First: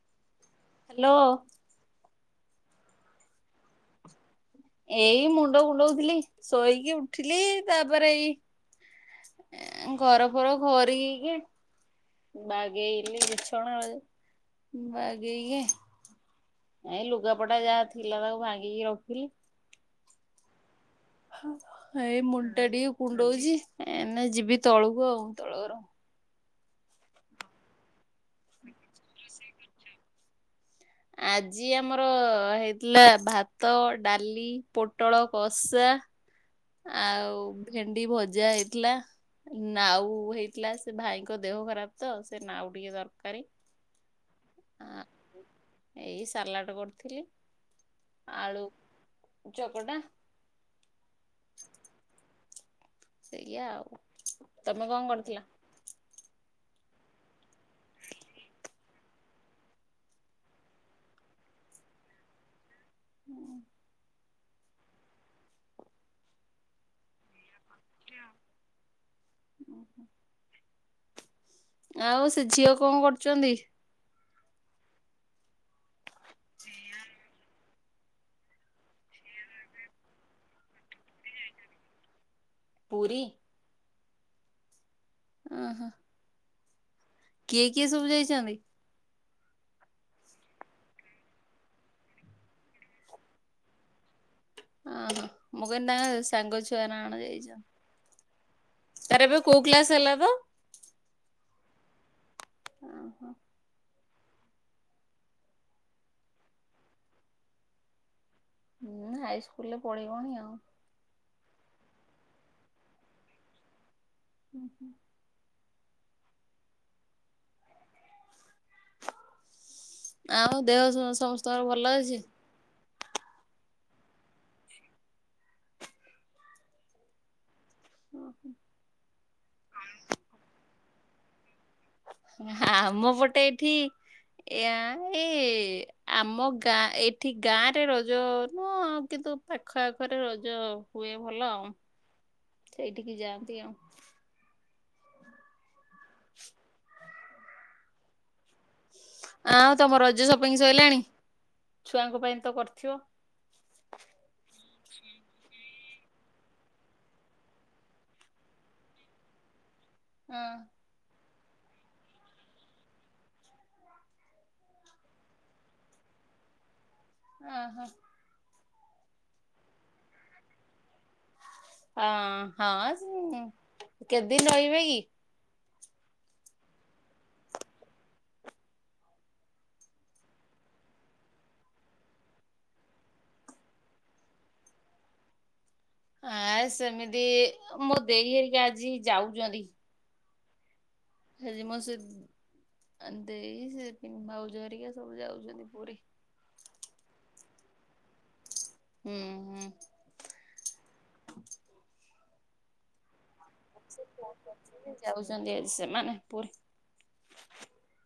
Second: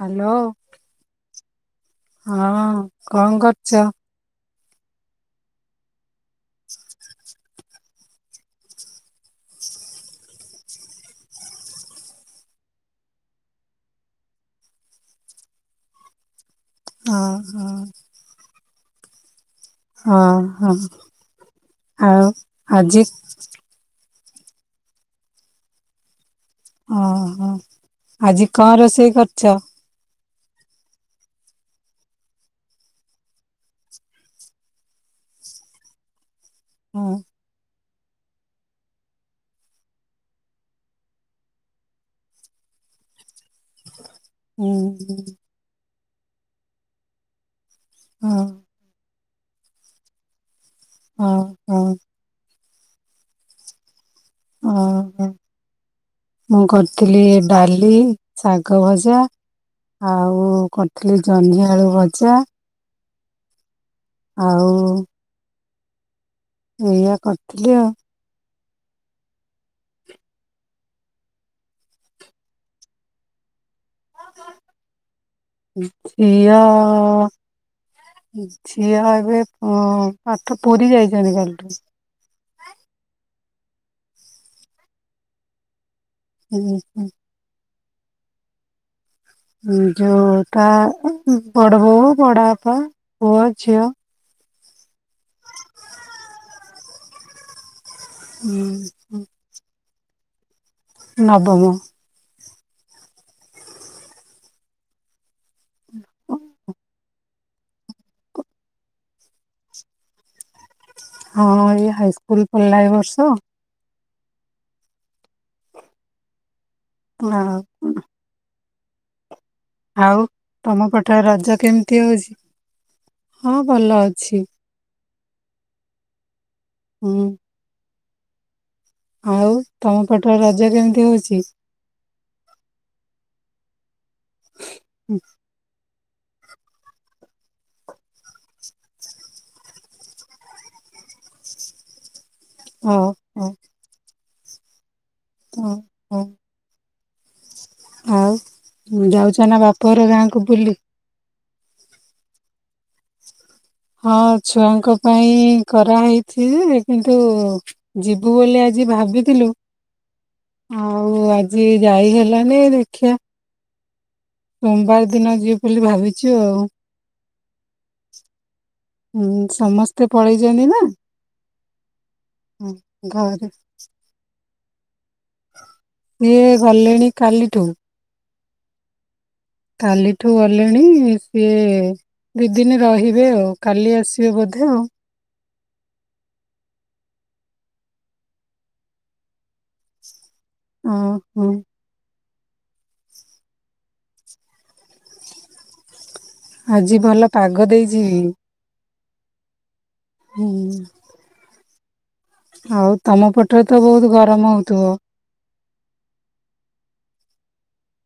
Hello. Hello. ହଁ କଣ କରୁଛ? ଏଇ ମୁଣ୍ଡ ବୁଲଉଥିଲି ଶୋଇକି ଉଠିଲି ତାପରେ ଏଇ ଘର ଫର ଘର ହେଇକି। ବାଗେ [unintelligible] ବାଗେଇକି ନାଇ ହଁ ଲୁଗାପଟା ହଁ ଯାହା ଥିଲା ତାକୁ ଭା ଇରପିଲ୍। ହଁ ହଁ। ଏଇ ଆଉ ମୁଣ୍ଟା ଟିକେ ଆଜି କୁଣ୍ଡଉଛି। ଯିବି ତଳକୁ ଆଉ ତଳରୁ। ଓହୋ ଆଜି କଣ ରୋଷେଇ କରିଛ। ଆଜି ଆମର ହେଇଥିଲା ଭାତ ଡାଲି ପୋଟଳ କଷା। ହଁ ଆଉ ଭେଣ୍ଡି ଭଜା ହେଇଥିଲା ନାଉ ହେଇଥିଲା ସେ ଭାଇଙ୍କ ଦେହ ଖରାପ ତ ସେ ନାଉ ଟିକେ ଦରକାରୀ। ହୁଁ ହ ହୁଁ ଏଇ ସାଲାଟ କରିଥିଲି। ହଁ ଆଳୁ ଚକଟା ହଁ ହଁ ସେଇଆ ଆଉ ଓ ତମେ କଣ କରିଥିଲ? ମୁଁ କ ଥିଲି ଡାଲି ଶାଗ ଭଜା ଆଉ କରିଥିଲି ଜହ୍ନିଆଳୁ ଭଜା। [inaudible] ଆଉ ଏଇଆ କରିଥିଲି ଆଉ [inaudible] ଆଉ ସେ ଝିଅ କଣ କରୁଛନ୍ତି। ହୁଁ ସେଇଆ ଆଉ ଝିଅ ଏବେ ଆଠ ପୁରୀ ଯାଇଛନ୍ତି କାଲିଠୁ। ପୁରୀ ଉଁ ହୁଁ ହୁଁ ହୁଁ କିଏ କିଏ ସବୁ ଯାଇଛନ୍ତି। ଯୋଉଟା ବଡ ବୋଉ ବଡ ବାପା ପୁଅ ଝିଅ। ହଁ ମୁଁ କହିଲି ନା ସାଙ୍ଗ ଛୁଆ କଣ ଯାଇଛନ୍ତି। ହୁଁ ତାର ଏବେ କୋଉ କ୍ଲାସ ହେଲା ତ? ନବମ ଓଃ ହୋ [unintelligible] ହୁଁ ହାଇ ସ୍କୁଲରେ ପଢେଇିବନି ଆଉ ହଁ ଏଇ ହାଇ ସ୍କୁଲ ପଲ୍ଲା ଏ ବର୍ଷ ହୁଁ ହୁଁ ନା ଆଉ ଦେହ ତମ ପଟରେ ରଜ ସମସ୍ତଙ୍କର ଭଲ କେମିତି ଅଛି? ହଉଛି। ହଁ ଭଲ ଅଛି। ହୁଁ [inaudible] ଆଉ ତମ ପାଟ ରାଜ କେମତି? ହଉଛି ଆମ ପଟେ ଏଇଠି ଏୟା ଏଇ ଆମ ଗାଁ, ଏଠି ଗାଁରେ ରଜ ନୁହ, କିନ୍ତୁ ପାଖ ଆଖରେ ରଜ ହୁଏ ଭଲ ଆଉ। ହଉ ସେଇଠିକି ଯାଆନ୍ତି ଆଉ। ହଁ। ହଉ। ଆଉ। ଉନ୍ ଯାଉଚ ନା କଣ ଆଉ ତମ ବାପଘର ରଜ ଗାଁକୁ ସପିଙ୍ଗ ବୁଲି? ସଇଲାଣି ଛୁଆଙ୍କ ପାଇଁ ତ କରିଥିବ? ହଁ ଛୁଆଙ୍କ ପାଇଁ କରାହେଇଚି। କିନ୍ତୁ ଯିବୁ ବୋଲି ଆଜି ଭାବିଥିଲୁ। ହଁ ଆଉ ଆଗ୍ ଯିଏ ଯାଇ ହେଲାନି ଦେଖିବା। ସୋମବାର ଦିନ ଯିବ ବୋଲି ଭାବିଚୁ ଆଉ। ଓ ହୋ। ହୁଁ, ସମସ୍ତେ ପଳେଇଚନ୍ତି ନା। ହଁ, ହଁ ଘରେ କେତ୍ ଦିନ ରହିବେ କି? ସିଏ ଗଲେଣି କାଲିଠୁ। କାଲିଠୁ ଗଲେଣି। ସିଏ ଦି ଦିନ ରହିବେ ଆଉ। କାଲି ଆସିବେ ବୋଧେ ଆଉ। ଆଁ ସେମିତି ମୁଁ ଦେଇ ହେଇକା ଆଜି ଯାଉଚନ୍ତି। ଓହୋ ହେଲେ ମ ସେ ଆ ଦେଇ ସେ ଭାଉଜ ହରିକା ସବୁ ଯାଉଚନ୍ତି ପୁରୀ। ଆଜି ଭଲ ପାଗ ଦେଇଚିବି। ହୁଁ, ହୁଁ। ହୁଁ। ଆଉ ତମ ପଟ୍ ସେ [unintelligible] ଯାଉଚନ୍ତି ସେମାନେ ପୁ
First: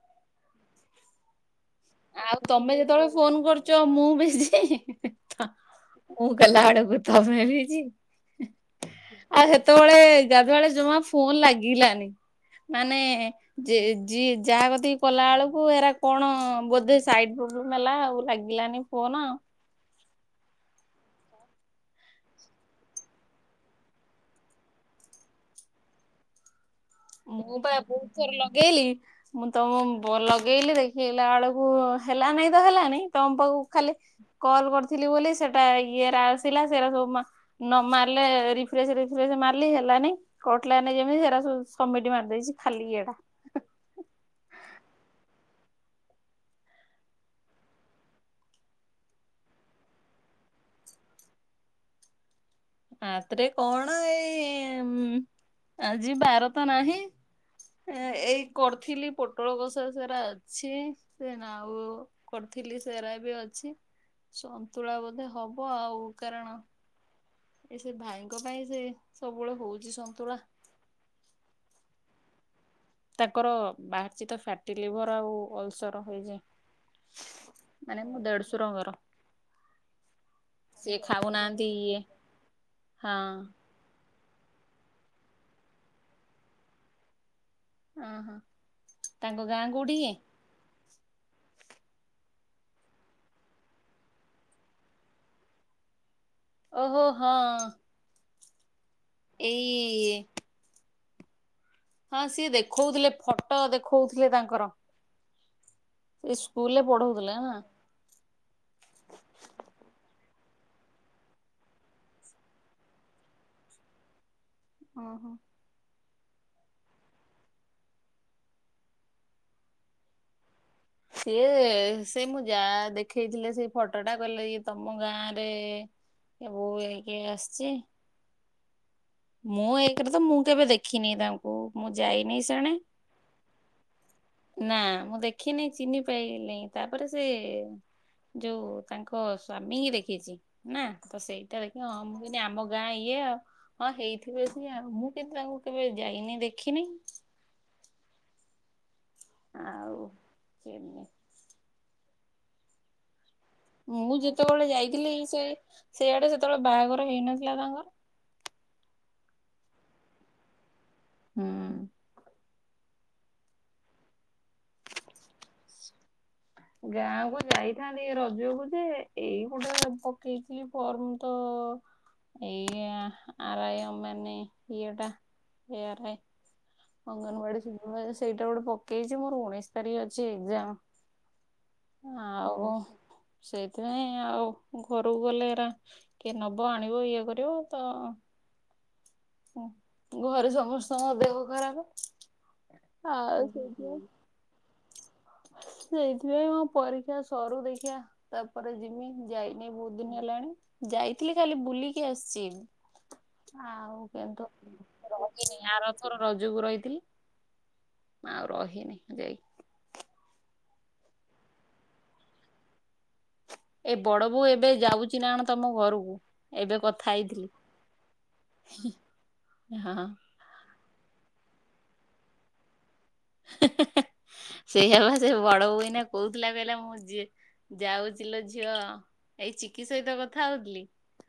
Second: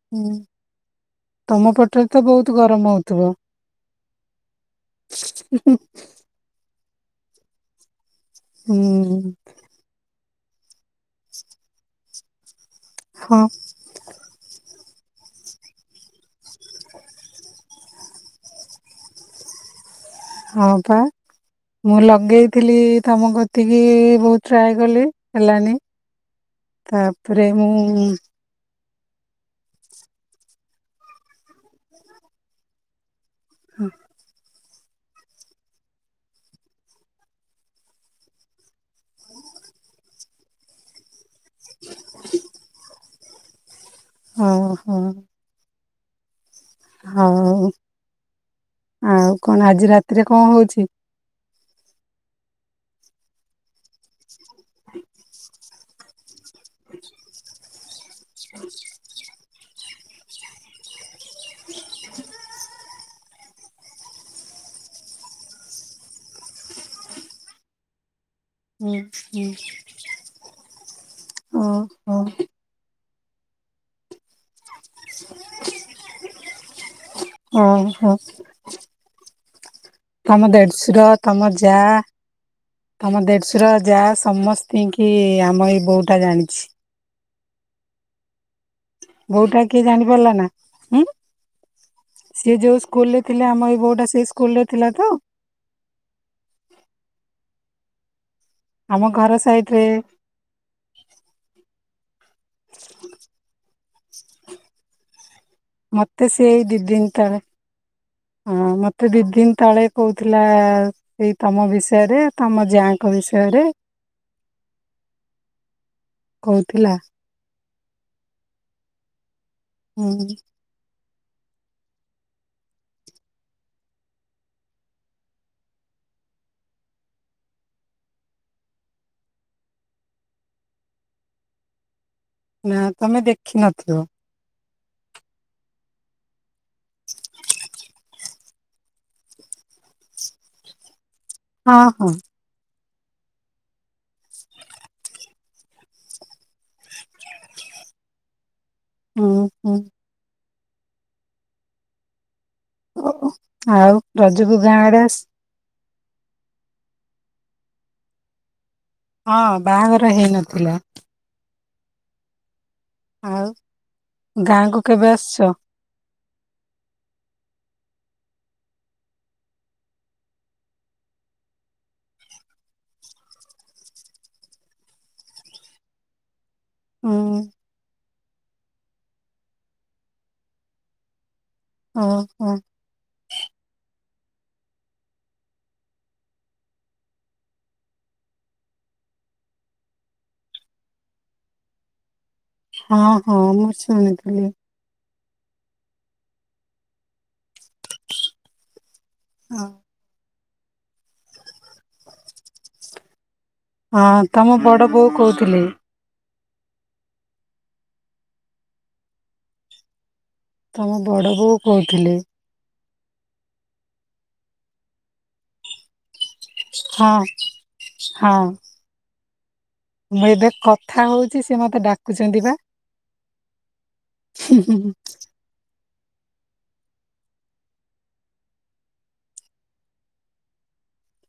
ହୁଁ। ତମ ପଟରେ ତ ଆଉ ବହୁତ ତମେ ଗରମ ଯେତେବେଳେ ହଉଥିବ ଫୋନ କରୁଚ, ମୁଁ ବି ସେଇ, ହୁଁ ମୁଁ କଲା ବଳକୁ ତମେ ବିଜି। ଆଉ ସେତେବେଳେ ଗାଧୁଆବେଳେ ଜମା ଫୋନ ଲାଗିଲାନି। ମାନେ ହଁ ଯେ ଯିଏ ଯାହା କଦି କଲା ବେଳକୁ ଏରା କଣ ବୋ ଲାଗିଲାନି ଫୋନ। ହଁ ପା, ମୁଁ ଲଗେଇଥିଲି ତମ କତିକି, ବହୁତ ଟ୍ରାଏ କଲି ହେଲାନି। ମୁଁ ପା ବହୁତ ଥର ଲଗେଇଲି। ମୁଁ ତମ ବ ଲଗେଇଲି ଦେଖିଲା ଆଳକୁ ହେଲା ନାଇଁ ତ ହେଲାନାଇଁ ତମ ପାଖକୁ ଖାଲି କଲ୍ କରି ଥିଲି ବୋଲି ସେଟା ଇଏରେ ଆସିଲା। ସେରା ସବୁ ମା ନମାରିଲେ ରିଫ୍ରେସ୍ ରିଫ୍ରେସ ମାରିଲି, ହେଲାନାଇ। କଟିଲାନାଇ ଯେମିତି ହେରାସବୁ ସବମିଟ୍ ମାରିଦେଇଛି ଖାଲି ଇଏଟା। ହୁଁ ହୁଁ। ହଉ ଆଉ କଣ ଆଜି ରାତିରେ କଣ ହୋଉଛି? ରାତିରେ କଣ ଏଇ ଉଁ, ଆଜି ବାର ତ ନାହିଁ। ଏ ଏଇ କରିଥିଲି ପୋଟ୍ ପୋଟଳ କଷା ସେରା ଅଛି ସେ ନାଉ କରିଥିଲି ସେରା ବି ଅଛି ସନ୍ତୁଳା ବୋଧେ ହବ ଆଉ କାରଣ ଏ ସେ ଭାଇ ହୁଁ ହୁଁ ଉଁ ଉଁ ତାଙ୍କର ବାହାରିଚ୍ ତ ଫ୍ୟାଟ ଲିଭର ଆଉ ଅଲସର ହେଇଯାଏ। ମାନେ ଓହୋ ମୁଁ ଦେଢସୁର ଙ୍କର। ତମ ଦେଢଶୁର ତମ ଯା ଇଏ ହଁ ତମ ଦେଢଶୁର ଯା ସ ସମସ୍ତିଙ୍କି ଆମ ଏଇ ବୋହୁ ଟା ଜାଣିଛି। ଓହୋ। ତାଙ୍କ ବୋଉଟା ଗାଁ କିଏ କୋଉଠି କି? ଜାଣିପାରିଲ ନାଁ ସିଏ ଯୋଉ ସ୍କୁଲ ଥିଲେ ଆମ ଏଇ ବୋଉଟା ସେଇ ସ୍କୁଲ ରେ ଥିଲା ତ। ଓହୋ ହଁ। ଆମ ଘର ସାଇଡ ରେ ଏଇ ହଁ ସିଏ ଦେଖୋଉଥିଲେ ଫଟୋ ଦେଖଉ କିଏ ତାଙ୍କର। ମତେ ସେ ସେଏଇ ଦି ସ୍କୁଲରେ ଦିନ ପଢଉଥିଲେ ତଳେ ନା। ହଁ ମତେ ଦିଦିିନ ତଳେ କହୁ ଥିଲା ସେଇ ତମ ବିଷୟରେ ତମ ଜା ଙ୍କ ବିଷୟରେ। ଓହୋ। କହୁଥିଲା। ହୁଁ। ସିଏ ସେ ମୋ ଯା ଦେଖେଇଥିଲେ ସେ ଫଟୋଟା କଲେ ଇଏ ତମ ଗାଁ ରେ ବୋଉ ହେଇକି ଆସିଛି। ମୁଁ ଏକରେ ତ ମୁଁ କେବେ ଦେଖିନି ତାଙ୍କୁ ମୁଁ ଯାଇନି ସେଣେ ନା ତମେ ଦେଖିନଥିବ। ନା ମୁଁ ଦେଖିନି ଚିନି ପାଇଲିନେଇଁ। ତାପରେ ସେ ଯୋଉ ତାଙ୍କ ସ୍ଵାମୀ ହି ଦେଖିଛି ନା? ତ ସେଇଟା ଦେଖି ହଁ ମୁଁ କହିନି ଆମ ଗାଁ ଇଏ ଆଉ। ହଁ ହେଇ ଆଉ ମୁଁ କେମିତ କେବେ ଯାଇନି ଦେଖିନେଇ। ହୁଁ ହୁଁ ଆଉ [unintelligible] ଓ ଆଉ ମୁଁ ରଜକୁ ଯେତେବେଳେ ଗାଁ ଆଡେ ଯାଇଥିଲି ଆସି ସେ ସେଆଡେ ସେତେବେଳେ ବାହାଘର ହେଇନଥିଲା ତାଙ୍କର [inaudible] ହଁ ବାହାଘର ହେଇନଥିଲା। ହୁଁ। ଆଉ ଗାଁକୁ କେବେ ଆସଛ? [inaudible] ଗାଁ କ ଯାଇଥାନ୍ତି ରଜକୁ ଯେ ଏଇ ଗୋଟେ ପକେଇଥିଲି ଫର୍ମ ତ ଏଇ ଆରୟ ମାନେ ଇଏ ଟା ଏ ଆରୟ ହୁଁ ଅଙ୍ଗନବାଡ଼ି ସୁ ସେଇଟା ଗୋଟେ ପକେଇଛି ମୋର ଉଣେଇଶ ତାରିଖ ଅଛି ଏଜାମ। ଓହୋ ଆଉ ସେଇଥିପାଇଁ ଆଉ ଘରକୁ ଗଲେ ଏରା କିଏ ନବ ଆଣିବ ଇଏ କରିବ ତ। ଘରେ ସମସ୍ତଙ୍କ ଦେହ ଖରାପ। ହଁ ଆଉ ହଁ ମୁଁ ଶୁଣିଥିଲି। ସେଇଥିପାଇଁଁ ପରୀକ୍ଷା ସରୁ ଦେଖିବା ତାପରେ ଯିମି। ଯାଇନି ବହୁତ ଦିନ ହେଲାଣି। ଯାଇଥିଲି ଖାଲି ବୁଲିକି ଆସିଛି। ଆଉ ହଁ କେନ୍ତୁ ତମ ବଡ [unintelligible] ବୋଉ କହୁଥିଲେ ଆର। ରଜକୁ ରହିଥିଲି [inaudible] ଆଉ ରହିନିଁ ଯାଇ। ତମ ବଡ ବୋଉ କହୁଥିଲେ। ଏ ବଡ ବୋଉ ଏବେ ଯାଉଛି ନା ତମ ଘରକୁ। ଏବେ କଥା ହଁ ହେଇଥିଲି [inaudible] ହଁ। ହଁ [unintelligible] କଥା ହଉଛି ସେ ମତେ ଡାକୁଛନ୍ତି ବା। [inaudible] ସେଇଆ ବା ସେ ବଡବୋଉ ଏଇନା କହୁଥିଲା କହିଲା ମୁଁ ଜି ଯାଉଛି ଝିଅ ଏଇ ଚିକି ସହିତ କଥା ହଉଥିଲି।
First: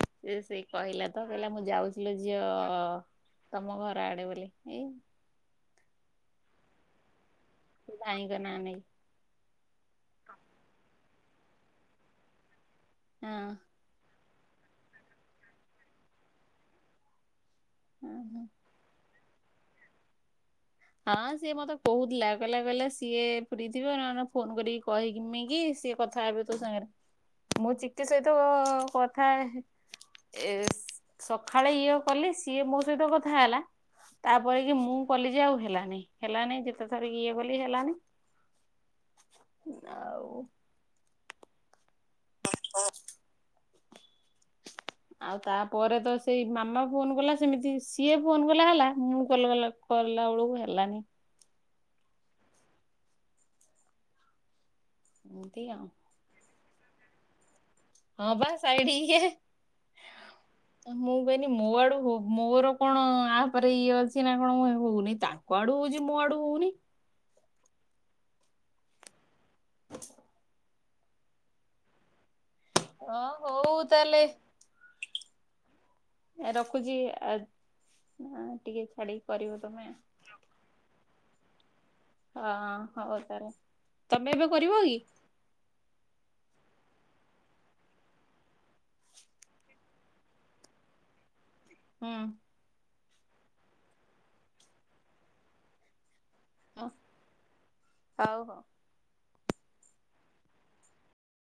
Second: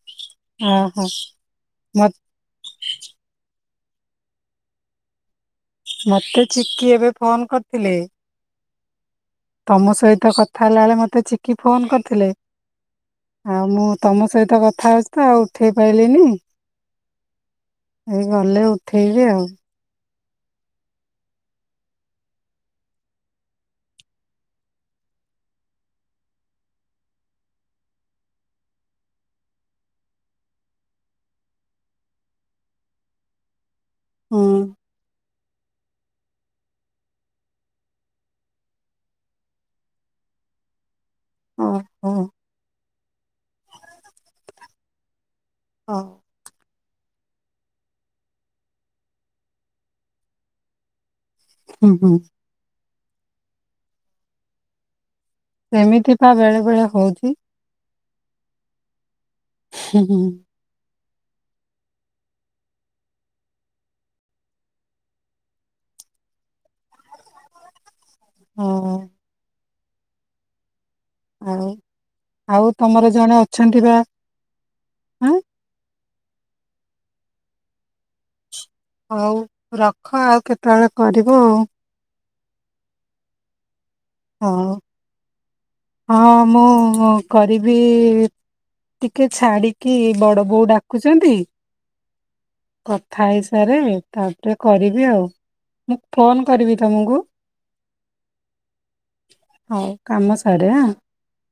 ସେ ସେଇ ଓହୋ କହିଲା ତ କହିଲା ମୁଁ ଯାଉଚି ମତେ ଲୋ ଝିଅ ତମ ଘର ଆଡେ ବୋଲି ଏଇ ମତେ ଚିକିକି ଏବେ ଫୋନ କରିଥିଲେ ଭାଇଙ୍କ ନାଁ ନେଇକି [inaudible] ତମ ସହିତ କଥା ହେଲା ବଳେ ମତେ ମୋତେ ଚିକି ଫୋନ କରିଥିଲେ। ହଁ ଆଉ ମୁଁ ତମ ସହିତ କଥା ହୋଉଚି ଆଉ ଉଠେଇ ପାରଲିିନି। ଏଇ ହଁ। ଗଲେ ଉଠେଇବି ଆଉ। [inaudible] ହଁ ସିଏ ମତେ କହୁଥିଲା, କହିଲା କହିଲା ସିଏ ଫ୍ରି ଥିବ ନ ଫୋନ କରିକି କହିକିମ କି ସିଏ କଥା ହେବେ ତୋ ସାଙ୍ଗରେ ମୁଁ ଚିକେ ସହିତ କଥା ଏ ସକାଳେ ଇଏ କଲି ସିଏ ମୋ ସହିତ କଥା ହେଲା। ହୁଁ ତାପରେ କି ମୁଁ କଲି ଯେ ଆଉ ହେ ହେଲାନି ହେଲାନି ଯେତେଥର ଇଏ ବୋଲି ହେଲାନି ଆଉ ହଁ ହଁ [unintelligible] ଆଉ ତାପରେ ହଉ ତ ସେଇ ମାମା ଫୋନ କଲା ସେମିତି ସିଏ ଫୋନ କଲା ହେଲା ମୁଁ କଲା ବେଳକୁ ହେଲାନି। ହୁଁ ହୁଁ ଏମିତି ଆଉ ସେମିତି ବା ବେଳେ ସେଭଳିଆ ହଉଛି। ହଁ ବାସ୍ ସାଇଡ ଇଏ ହୁଁ ମୁଁ କହନି ମୋ ଆଡୁ ହଉ ମୋର କଣ ଆପରେ ଇଏ ଅଛି ନା କଣ ହଉନି ତାଙ୍କ ଆଡୁ ହଉଛି ମୋ ଆଡୁ ହଉନି। ହଁ [inaudible] ଆଉ ଆଉ ତମର ଜଣେ ହଁ ହଉ ଅଛନ୍ତି ବା ତାହେଲେ ଆଁ ରଖୁଛି ଆ ହଉ ରଖ ଆଉ କେତେବେଳେ କରିବୁ ଆଉ ହଁ ହଉ ତାହାଲେ ତମେ ଏବେ ଆଉ କରିବ କି? ହଁ ମୁଁ କରିବି ଟିକେ ଛାଡିକି ବଡ ବୋଉ ଡାକୁଛନ୍ତି। ହଁ କଥା ହେଇସାରେ ତାପରେ କରିବି ଆଉ ମୁ ଫୋନ୍ କରିବି ହଁ। ତୁମକୁ? ହଉ ହଉ। ହଉ କାମ ଆରେଆ